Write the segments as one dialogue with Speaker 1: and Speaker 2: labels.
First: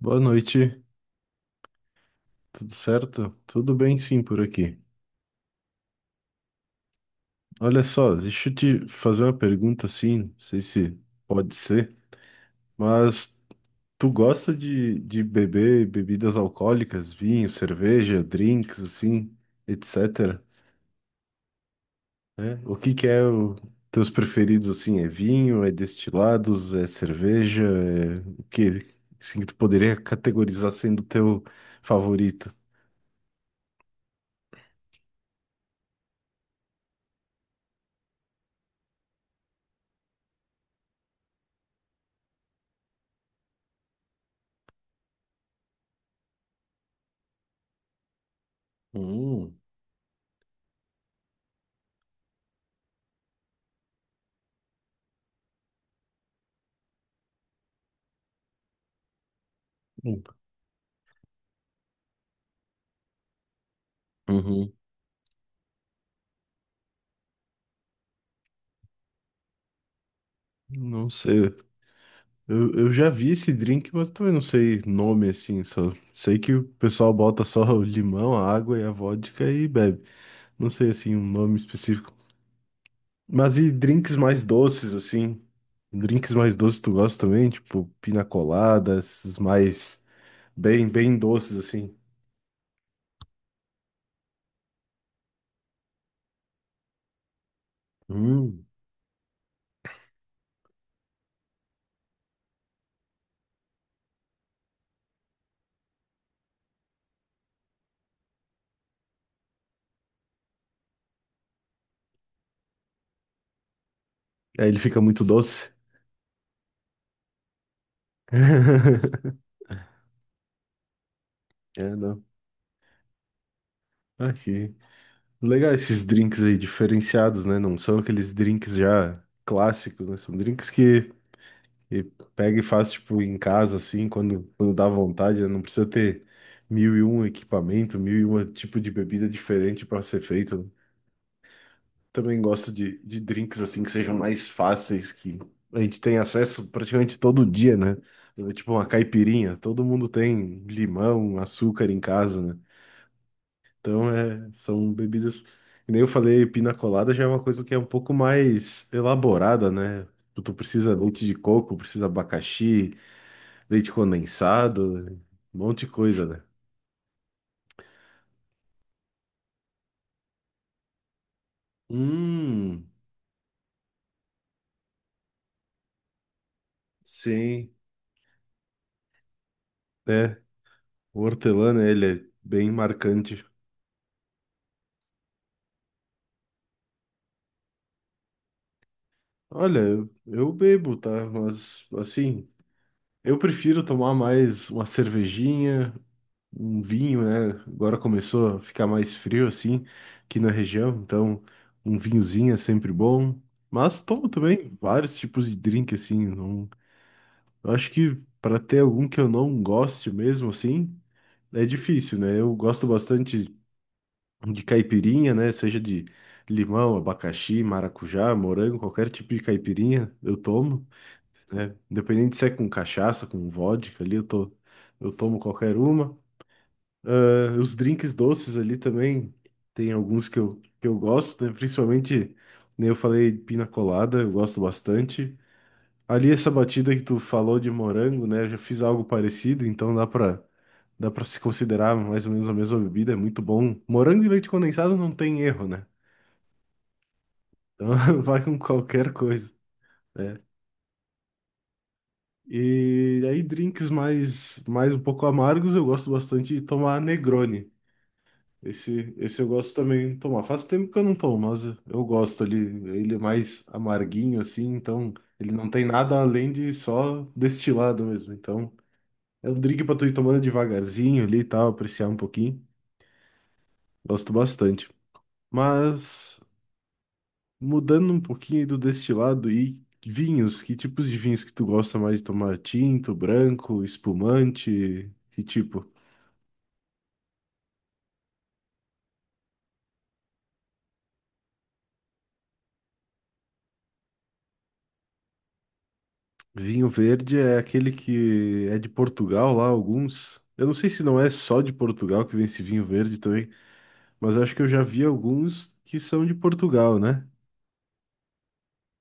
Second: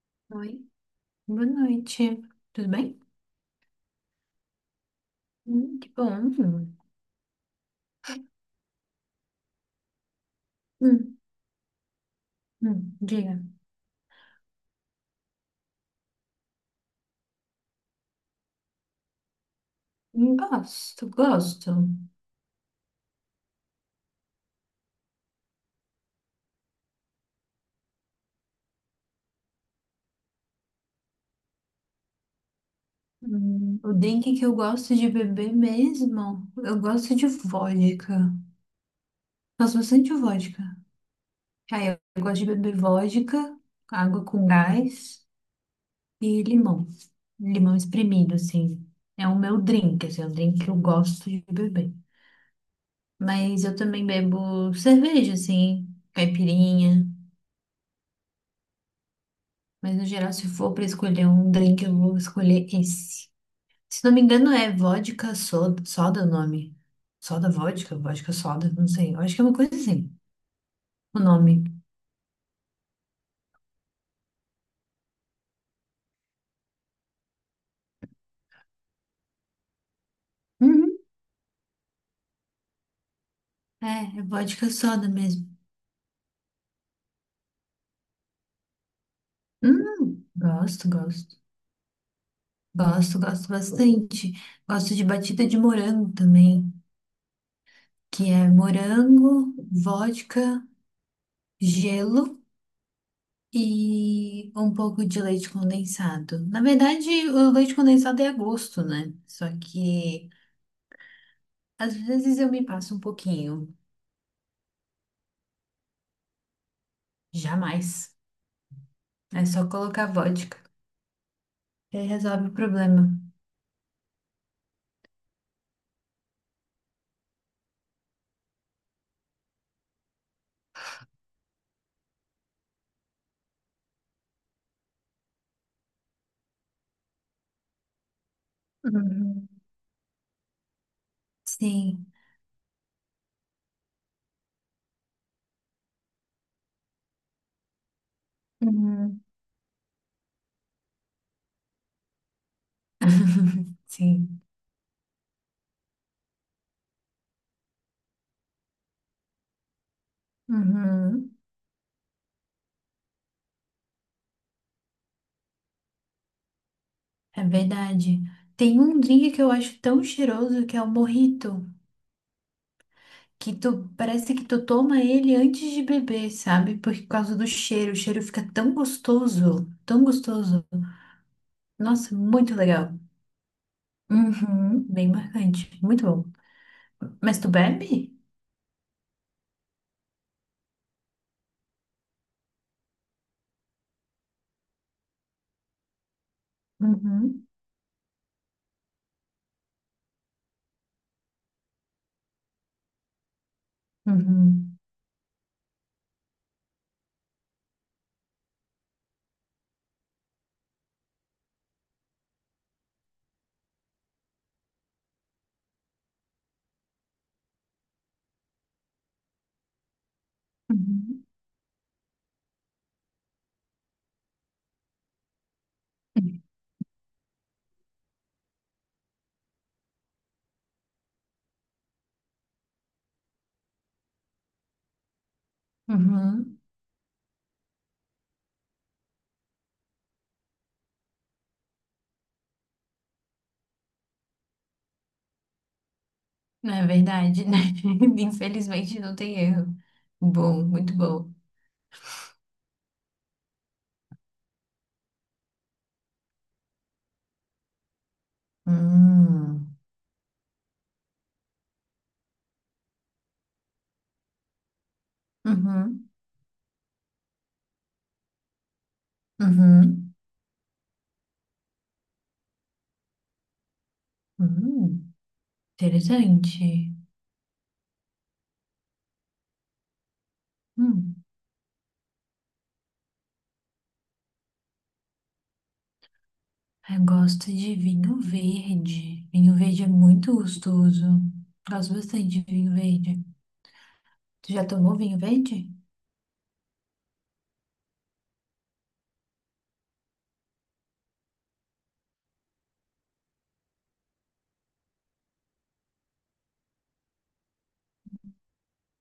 Speaker 1: Boa
Speaker 2: Oi,
Speaker 1: noite,
Speaker 2: boa noite. Tudo
Speaker 1: tudo
Speaker 2: bem?
Speaker 1: certo? Tudo bem, sim, por aqui.
Speaker 2: Que bom.
Speaker 1: Olha só, deixa eu te fazer uma pergunta assim, não sei se
Speaker 2: Hum,
Speaker 1: pode ser,
Speaker 2: Diga.
Speaker 1: mas tu gosta de beber bebidas alcoólicas, vinho, cerveja, drinks, assim, etcétera,
Speaker 2: Gosto.
Speaker 1: né? O que que é o teus preferidos, assim, é vinho, é destilados, é cerveja, é o que, assim, que tu poderia categorizar sendo teu favorito?
Speaker 2: O drink que eu gosto de beber mesmo, eu gosto de vodka. Gosto bastante de vodka. Aí eu gosto de beber vodka, água com gás e limão. Limão espremido, assim. É o
Speaker 1: Hum.
Speaker 2: meu drink, assim, é o drink que eu gosto de beber. Mas eu também bebo cerveja, assim, caipirinha. Mas no geral, se for pra escolher um drink, eu vou escolher esse. Se não me engano,
Speaker 1: Uhum.
Speaker 2: é vodka soda, soda o nome. Soda vodka, vodka soda, não sei. Eu acho que é uma coisa assim,
Speaker 1: Não
Speaker 2: o
Speaker 1: sei.
Speaker 2: nome.
Speaker 1: Eu já vi esse drink, mas também não sei nome assim, só sei que o pessoal bota só o limão, a água e a vodka e bebe. Não sei
Speaker 2: Uhum.
Speaker 1: assim um nome específico. Mas e drinks
Speaker 2: É, é
Speaker 1: mais
Speaker 2: vodka
Speaker 1: doces
Speaker 2: soda
Speaker 1: assim?
Speaker 2: mesmo.
Speaker 1: Drinks mais doces tu gosta também? Tipo pina colada, esses mais bem
Speaker 2: Gosto,
Speaker 1: bem
Speaker 2: gosto.
Speaker 1: doces assim.
Speaker 2: Gosto, gosto bastante. Gosto de batida de morango também, que é
Speaker 1: Hum.
Speaker 2: morango, vodka, gelo. E um pouco de leite condensado. Na verdade, o leite condensado é a gosto, né? Só que às vezes eu me passo um pouquinho.
Speaker 1: Aí ele fica muito doce.
Speaker 2: Jamais. É só colocar vodka. E
Speaker 1: É,
Speaker 2: aí
Speaker 1: não.
Speaker 2: resolve o problema.
Speaker 1: Aqui. Legal esses drinks aí diferenciados, né? Não são aqueles drinks já clássicos, né? São drinks que. E pega e faz, tipo, em casa, assim, quando, dá vontade, né? Não precisa ter mil e um equipamento, mil e um tipo de bebida
Speaker 2: Uhum.
Speaker 1: diferente para ser feito, né?
Speaker 2: Sim.
Speaker 1: Também gosto de drinks, assim, que sejam mais fáceis, que a gente tem acesso praticamente todo dia, né? É, tipo uma
Speaker 2: Uhum.
Speaker 1: caipirinha, todo mundo tem limão, açúcar em casa, né? Então,
Speaker 2: Sim.
Speaker 1: é, são bebidas que, nem eu falei, pina colada já é uma coisa que é um pouco mais elaborada, né? Tu precisa leite
Speaker 2: Uhum.
Speaker 1: de coco, precisa abacaxi, leite condensado, um monte de coisa, né?
Speaker 2: É verdade. Tem um drink que eu acho tão cheiroso que é o mojito.
Speaker 1: Hum,
Speaker 2: Que tu parece que tu toma ele antes de beber, sabe? Por causa do
Speaker 1: sim,
Speaker 2: cheiro, o cheiro fica tão gostoso, tão
Speaker 1: é.
Speaker 2: gostoso.
Speaker 1: O hortelã, né, ele
Speaker 2: Nossa,
Speaker 1: é
Speaker 2: muito
Speaker 1: bem
Speaker 2: legal.
Speaker 1: marcante.
Speaker 2: Uhum, bem marcante, muito bom. Mas tu bebe?
Speaker 1: Olha, eu bebo, tá? Mas, assim, eu prefiro tomar mais uma cervejinha, um vinho,
Speaker 2: Uhum,
Speaker 1: né? Agora começou a ficar mais frio, assim, aqui na região, então um vinhozinho é sempre bom. Mas tomo também
Speaker 2: uhum,
Speaker 1: vários tipos de drink, assim. Não... Eu acho que para ter algum que eu não goste mesmo, assim. É difícil, né? Eu gosto bastante de caipirinha, né? Seja de limão, abacaxi, maracujá, morango, qualquer tipo de caipirinha eu tomo,
Speaker 2: uhum,
Speaker 1: né? Independente se é com cachaça, com vodka ali, eu tomo qualquer uma. Ah, os drinks doces ali também, tem alguns que eu gosto, né? Principalmente, né, eu falei pina colada, eu gosto bastante. Ali essa
Speaker 2: uhum.
Speaker 1: batida que tu falou de morango, né? Eu já fiz algo parecido, então dá pra se considerar mais ou menos a mesma bebida, é muito bom. Morango e leite condensado não tem erro, né?
Speaker 2: Não é verdade, né?
Speaker 1: Então vai com
Speaker 2: Infelizmente
Speaker 1: qualquer
Speaker 2: não tem
Speaker 1: coisa,
Speaker 2: erro.
Speaker 1: né?
Speaker 2: Bom, muito bom.
Speaker 1: E aí drinks mais um pouco amargos, eu gosto bastante de tomar Negroni. Esse eu gosto
Speaker 2: Hum,
Speaker 1: também de tomar. Faz tempo que eu não tomo, mas eu gosto ali. Ele é mais amarguinho assim, então ele não tem
Speaker 2: uhum,
Speaker 1: nada além de só destilado mesmo. Então é um drink pra tu
Speaker 2: uhum,
Speaker 1: ir tomando devagarzinho ali e tal, apreciar um pouquinho. Gosto bastante.
Speaker 2: hum,
Speaker 1: Mas
Speaker 2: interessante.
Speaker 1: mudando um pouquinho do destilado e vinhos, que tipos de
Speaker 2: Hum.
Speaker 1: vinhos que tu gosta mais de tomar? Tinto, branco, espumante? Que tipo?
Speaker 2: Eu gosto de vinho verde. Vinho verde é muito gostoso. Gosto bastante de vinho verde. Tu já tomou vinho verde?
Speaker 1: Vinho verde é aquele que é de Portugal lá, alguns. Eu não sei se não é só de Portugal que vem esse vinho verde também, mas acho que eu já vi alguns que são de Portugal, né?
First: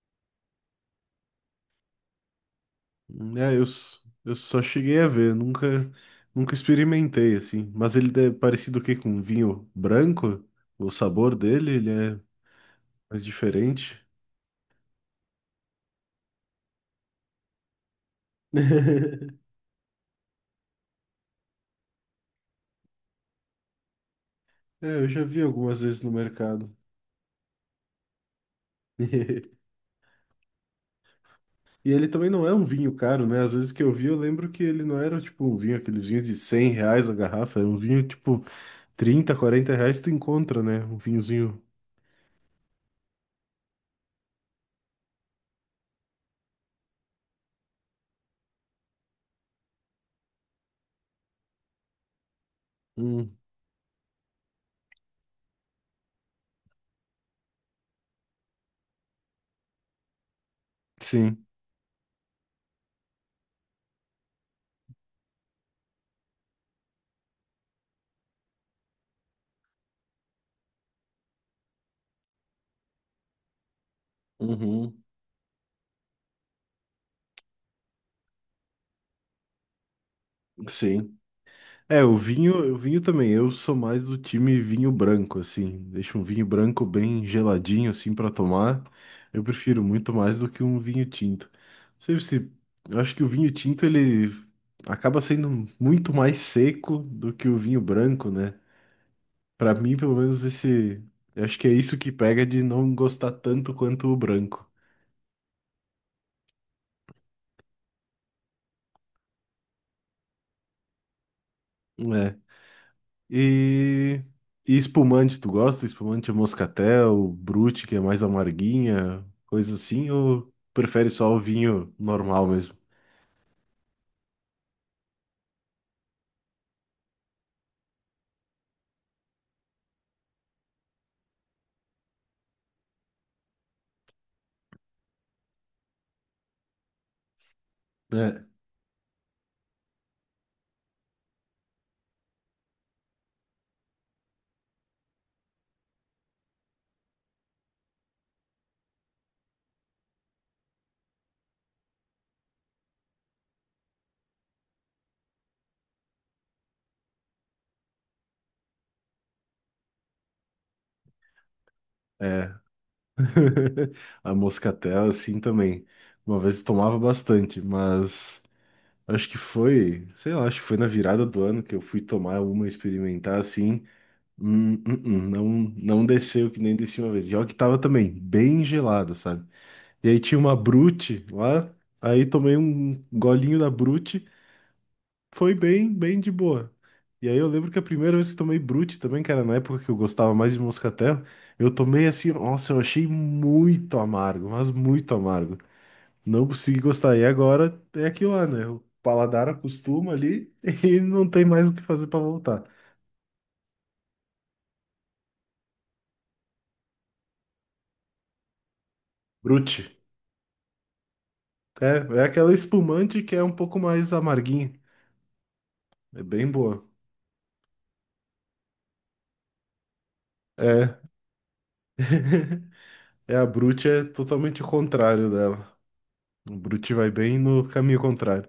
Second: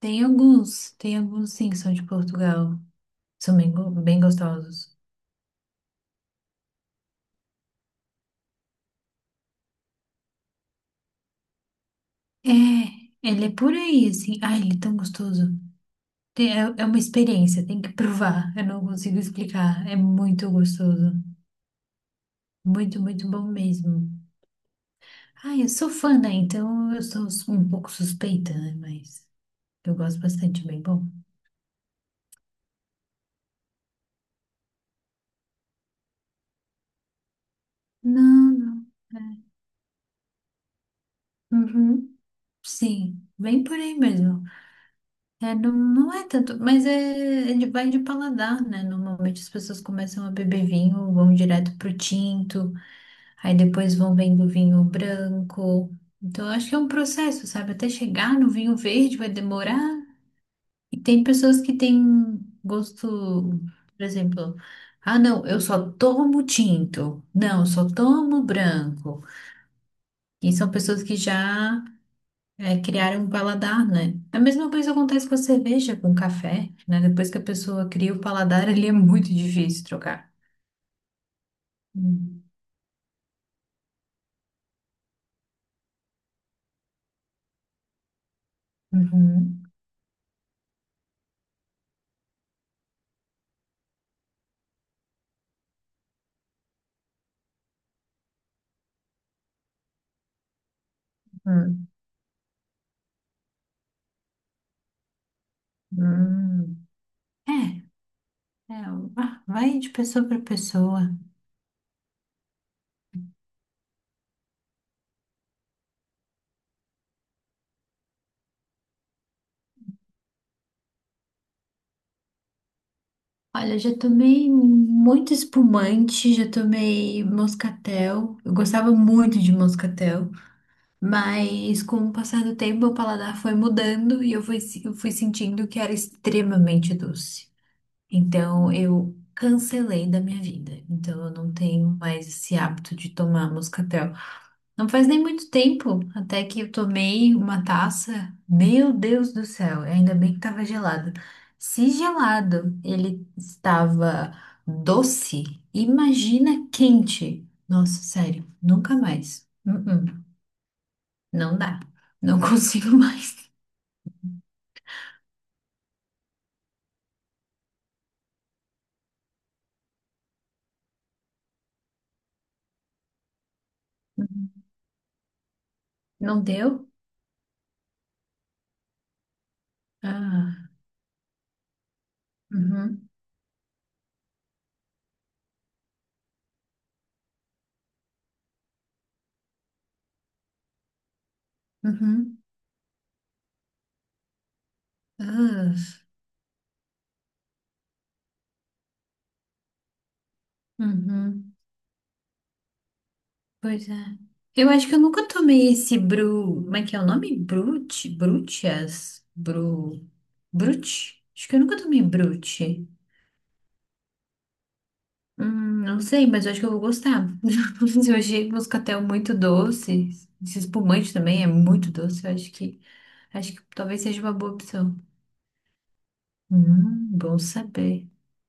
Speaker 2: Tem alguns sim que são de Portugal.
Speaker 1: É,
Speaker 2: São bem, bem
Speaker 1: eu só
Speaker 2: gostosos.
Speaker 1: cheguei a ver, nunca, experimentei assim. Mas ele é parecido o quê com um vinho branco? O sabor dele, ele é
Speaker 2: É,
Speaker 1: mais
Speaker 2: ele é por
Speaker 1: diferente.
Speaker 2: aí, assim. Ai, ele é tão gostoso. É, é uma experiência, tem que provar. Eu não consigo explicar. É muito gostoso. Muito, muito bom mesmo.
Speaker 1: É, eu já vi
Speaker 2: Ai, eu
Speaker 1: algumas
Speaker 2: sou
Speaker 1: vezes no
Speaker 2: fã, né?
Speaker 1: mercado.
Speaker 2: Então eu sou um pouco suspeita, né? Mas eu gosto bastante, é bem bom.
Speaker 1: E ele também não é um vinho caro, né? Às vezes que eu vi, eu lembro que ele não era tipo um vinho, aqueles vinhos de R$ 100 a garrafa, era um vinho tipo
Speaker 2: Não, não.
Speaker 1: 30, 40 reais tu encontra, né? Um
Speaker 2: É.
Speaker 1: vinhozinho.
Speaker 2: Uhum. Sim, bem por aí mesmo. É, não, não é tanto, mas é, vai de paladar, né? Normalmente as pessoas começam a beber vinho, vão direto pro tinto,
Speaker 1: Hum,
Speaker 2: aí depois vão vendo vinho branco. Então, eu acho que é um processo, sabe? Até chegar no vinho verde vai demorar. E tem
Speaker 1: sim.
Speaker 2: pessoas que têm gosto, por exemplo, ah, não, eu só tomo tinto. Não, eu só tomo branco. E são pessoas que já é criar um paladar, né? A mesma coisa
Speaker 1: Uhum,
Speaker 2: acontece com a cerveja, com o café, né? Depois que a pessoa cria o paladar, ele é muito difícil trocar.
Speaker 1: sim. É, o
Speaker 2: Hum.
Speaker 1: vinho, o vinho também. Eu sou mais do time vinho branco, assim. Deixa um vinho branco bem geladinho, assim, pra tomar. Eu
Speaker 2: Uhum.
Speaker 1: prefiro muito mais do que um vinho tinto. Não sei se, eu acho que o vinho tinto, ele acaba sendo muito mais seco do que o vinho branco, né? Pra mim, pelo menos esse, eu acho que é
Speaker 2: Hum.
Speaker 1: isso que pega de não gostar tanto quanto o branco.
Speaker 2: Hum. É, é, ah, vai de pessoa para pessoa.
Speaker 1: É. E, e espumante, tu gosta? Espumante moscatel, brute, que é mais amarguinha, coisa assim, ou prefere só o vinho normal mesmo?
Speaker 2: Olha, já tomei muito espumante, já tomei moscatel. Eu gostava muito de moscatel, mas com o passar do tempo, o paladar foi mudando e eu fui sentindo que era extremamente doce.
Speaker 1: É,
Speaker 2: Então eu cancelei da minha vida. Então eu não tenho mais esse hábito de tomar moscatel. Não faz nem muito tempo até que eu tomei uma taça. Meu Deus do céu, ainda bem que estava gelado. Se gelado ele estava doce, imagina quente. Nossa, sério, nunca mais. Uh-uh, não dá. Não
Speaker 1: é.
Speaker 2: consigo mais.
Speaker 1: A moscatel, assim também. Uma vez eu tomava bastante, mas acho que foi, sei lá, acho que foi na virada do ano que eu fui tomar uma, experimentar assim. Não, não
Speaker 2: Não
Speaker 1: desceu que nem
Speaker 2: deu?
Speaker 1: desci uma vez. E olha que tava também bem gelada, sabe? E aí tinha uma
Speaker 2: Ah,
Speaker 1: Brute lá, aí tomei um
Speaker 2: uhum,
Speaker 1: golinho da Brute, foi bem, bem de boa. E aí eu lembro que a primeira vez que tomei Brute também, que era na época que eu gostava mais de moscatel, eu tomei assim,
Speaker 2: uhum,
Speaker 1: nossa, eu achei muito amargo, mas muito amargo.
Speaker 2: ah,
Speaker 1: Não consegui gostar. E agora é aquilo lá, né? O paladar acostuma ali e não tem
Speaker 2: uhum.
Speaker 1: mais o que fazer pra voltar.
Speaker 2: Pois é. Eu acho que eu nunca tomei esse Bru. Como é que é o nome? Brute? Brutias? Bru.
Speaker 1: Brute.
Speaker 2: Brute? Acho que eu nunca tomei
Speaker 1: É, é aquela
Speaker 2: Brute.
Speaker 1: espumante que é um pouco mais amarguinha.
Speaker 2: Não
Speaker 1: É
Speaker 2: sei, mas
Speaker 1: bem
Speaker 2: eu acho que eu vou
Speaker 1: boa.
Speaker 2: gostar. Eu achei moscatel muito doce. Esse
Speaker 1: É.
Speaker 2: espumante também é muito doce. Eu
Speaker 1: É, a
Speaker 2: acho que
Speaker 1: Brute
Speaker 2: talvez
Speaker 1: é
Speaker 2: seja uma boa
Speaker 1: totalmente o
Speaker 2: opção.
Speaker 1: contrário dela. O Brute vai bem
Speaker 2: Bom
Speaker 1: no caminho
Speaker 2: saber.
Speaker 1: contrário.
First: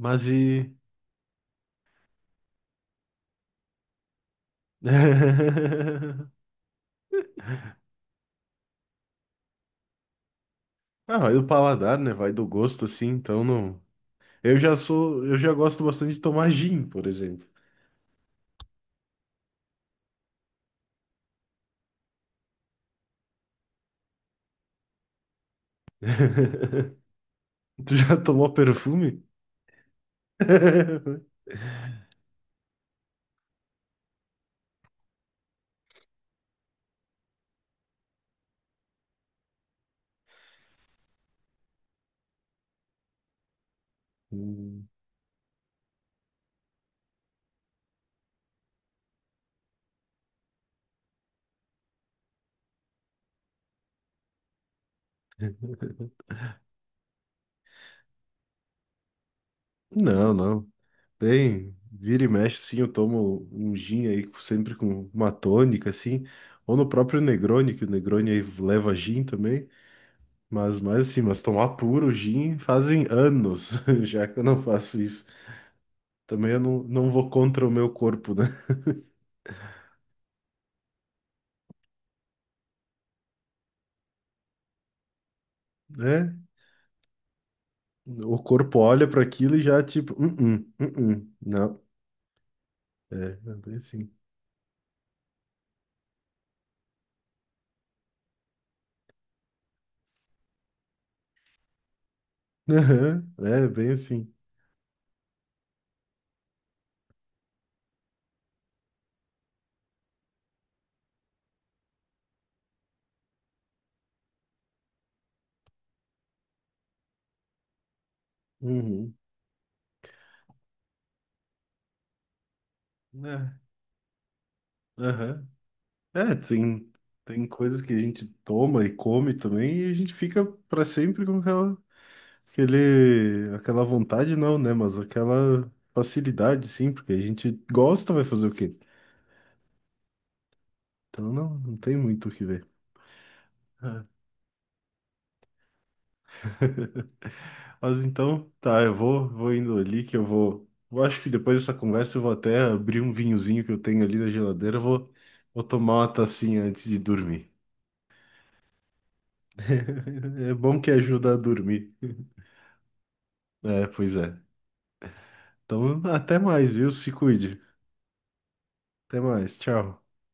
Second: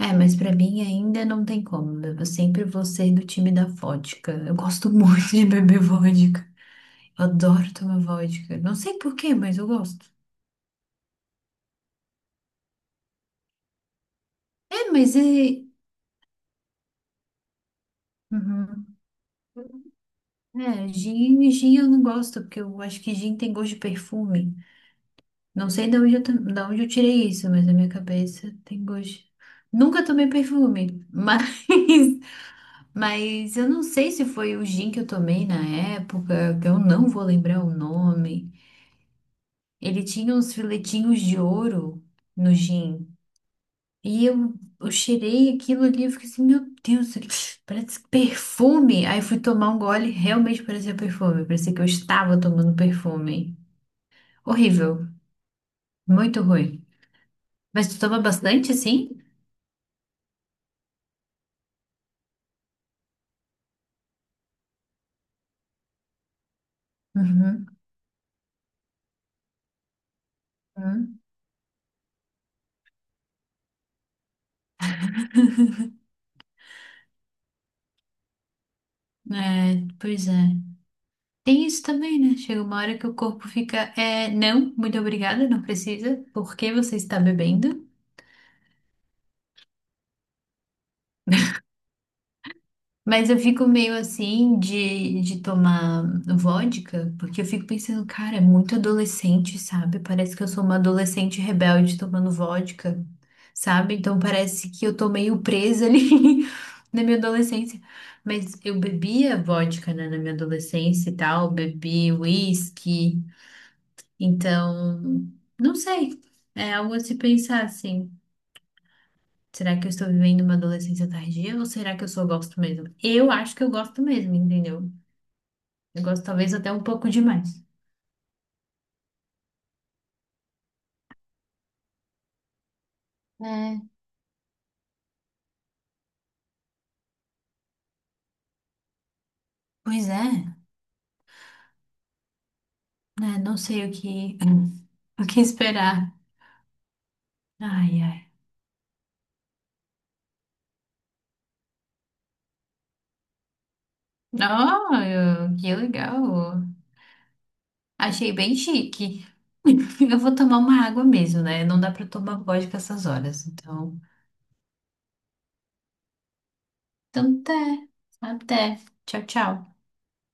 Speaker 2: É, mas pra
Speaker 1: e.
Speaker 2: mim ainda não tem como, né? Eu sempre vou ser do time da vodka. Eu gosto muito de beber vodka. Adoro tomar vodka. Não sei por quê, mas eu gosto.
Speaker 1: Ah, vai do paladar, né? Vai do gosto, assim, então não. Eu já
Speaker 2: É, mas
Speaker 1: sou. Eu já
Speaker 2: é.
Speaker 1: gosto bastante de tomar gin, por exemplo.
Speaker 2: Uhum. É, gin eu não gosto, porque eu acho que gin tem gosto de perfume. Não sei de onde da onde eu tirei isso, mas na minha
Speaker 1: Tu já tomou
Speaker 2: cabeça tem
Speaker 1: perfume?
Speaker 2: gosto. Nunca tomei perfume, mas, mas eu não sei se foi o gin que eu tomei na época, que eu não vou lembrar o nome. Ele tinha uns filetinhos de ouro no gin. E
Speaker 1: Hum.
Speaker 2: eu cheirei aquilo ali, eu fiquei assim, meu Deus, isso aqui parece perfume. Aí eu fui tomar um gole, realmente parecia perfume. Parecia que eu estava tomando perfume. Horrível, muito ruim. Mas tu toma bastante, assim?
Speaker 1: Não, não. Bem, vira e mexe, sim, eu tomo um gin aí, sempre com uma tônica, assim. Ou no próprio
Speaker 2: Uhum.
Speaker 1: Negroni, que o Negroni aí leva gin também. Mas
Speaker 2: Uhum.
Speaker 1: assim, mas tomar puro gin fazem anos, já que eu não faço isso. Também eu não, não vou contra o meu corpo, né?
Speaker 2: É, pois é. Tem isso também, né? Chega uma hora que o corpo fica, é, não, muito obrigada, não precisa.
Speaker 1: É,
Speaker 2: Por que você está bebendo?
Speaker 1: o corpo olha para aquilo e já tipo, uh-uh, uh-uh, não. É,
Speaker 2: Mas eu
Speaker 1: é
Speaker 2: fico
Speaker 1: bem
Speaker 2: meio
Speaker 1: assim.
Speaker 2: assim de tomar vodka, porque eu fico pensando, cara, é muito adolescente, sabe? Parece que eu sou uma adolescente rebelde tomando vodka,
Speaker 1: Aham, é bem
Speaker 2: sabe? Então
Speaker 1: assim.
Speaker 2: parece que eu tô meio presa ali na minha adolescência. Mas eu bebia vodka, né, na minha adolescência e tal, bebi whisky, então, não sei. É algo a se pensar, assim.
Speaker 1: Uhum.
Speaker 2: Será que eu estou vivendo uma adolescência tardia ou será que eu só gosto mesmo? Eu acho
Speaker 1: É,
Speaker 2: que eu gosto mesmo, entendeu?
Speaker 1: aham.
Speaker 2: Eu gosto
Speaker 1: É,
Speaker 2: talvez até um
Speaker 1: tem,
Speaker 2: pouco
Speaker 1: tem
Speaker 2: demais.
Speaker 1: coisas que a gente toma e come também e a gente fica para sempre com aquela, aquele,
Speaker 2: É.
Speaker 1: aquela vontade, não, né? Mas aquela facilidade, sim, porque a gente gosta, vai fazer o quê?
Speaker 2: Pois é,
Speaker 1: Então não, não tem muito o que ver.
Speaker 2: né? Não sei o que, o que esperar. Ai,
Speaker 1: Mas
Speaker 2: ai.
Speaker 1: então, tá, eu vou indo ali que eu vou. Eu acho que depois dessa conversa eu vou até abrir um vinhozinho que eu tenho ali na geladeira, eu vou,
Speaker 2: Oh,
Speaker 1: vou
Speaker 2: que
Speaker 1: tomar uma tacinha
Speaker 2: legal.
Speaker 1: antes de dormir.
Speaker 2: Achei bem chique. Eu vou
Speaker 1: É
Speaker 2: tomar
Speaker 1: bom
Speaker 2: uma
Speaker 1: que
Speaker 2: água
Speaker 1: ajuda a
Speaker 2: mesmo, né? Não dá
Speaker 1: dormir.
Speaker 2: pra tomar vodka essas horas.
Speaker 1: É,
Speaker 2: Então,
Speaker 1: pois é. Então, até mais, viu? Se
Speaker 2: então
Speaker 1: cuide.
Speaker 2: até. Até.
Speaker 1: Até
Speaker 2: Tchau,
Speaker 1: mais,
Speaker 2: tchau.
Speaker 1: tchau.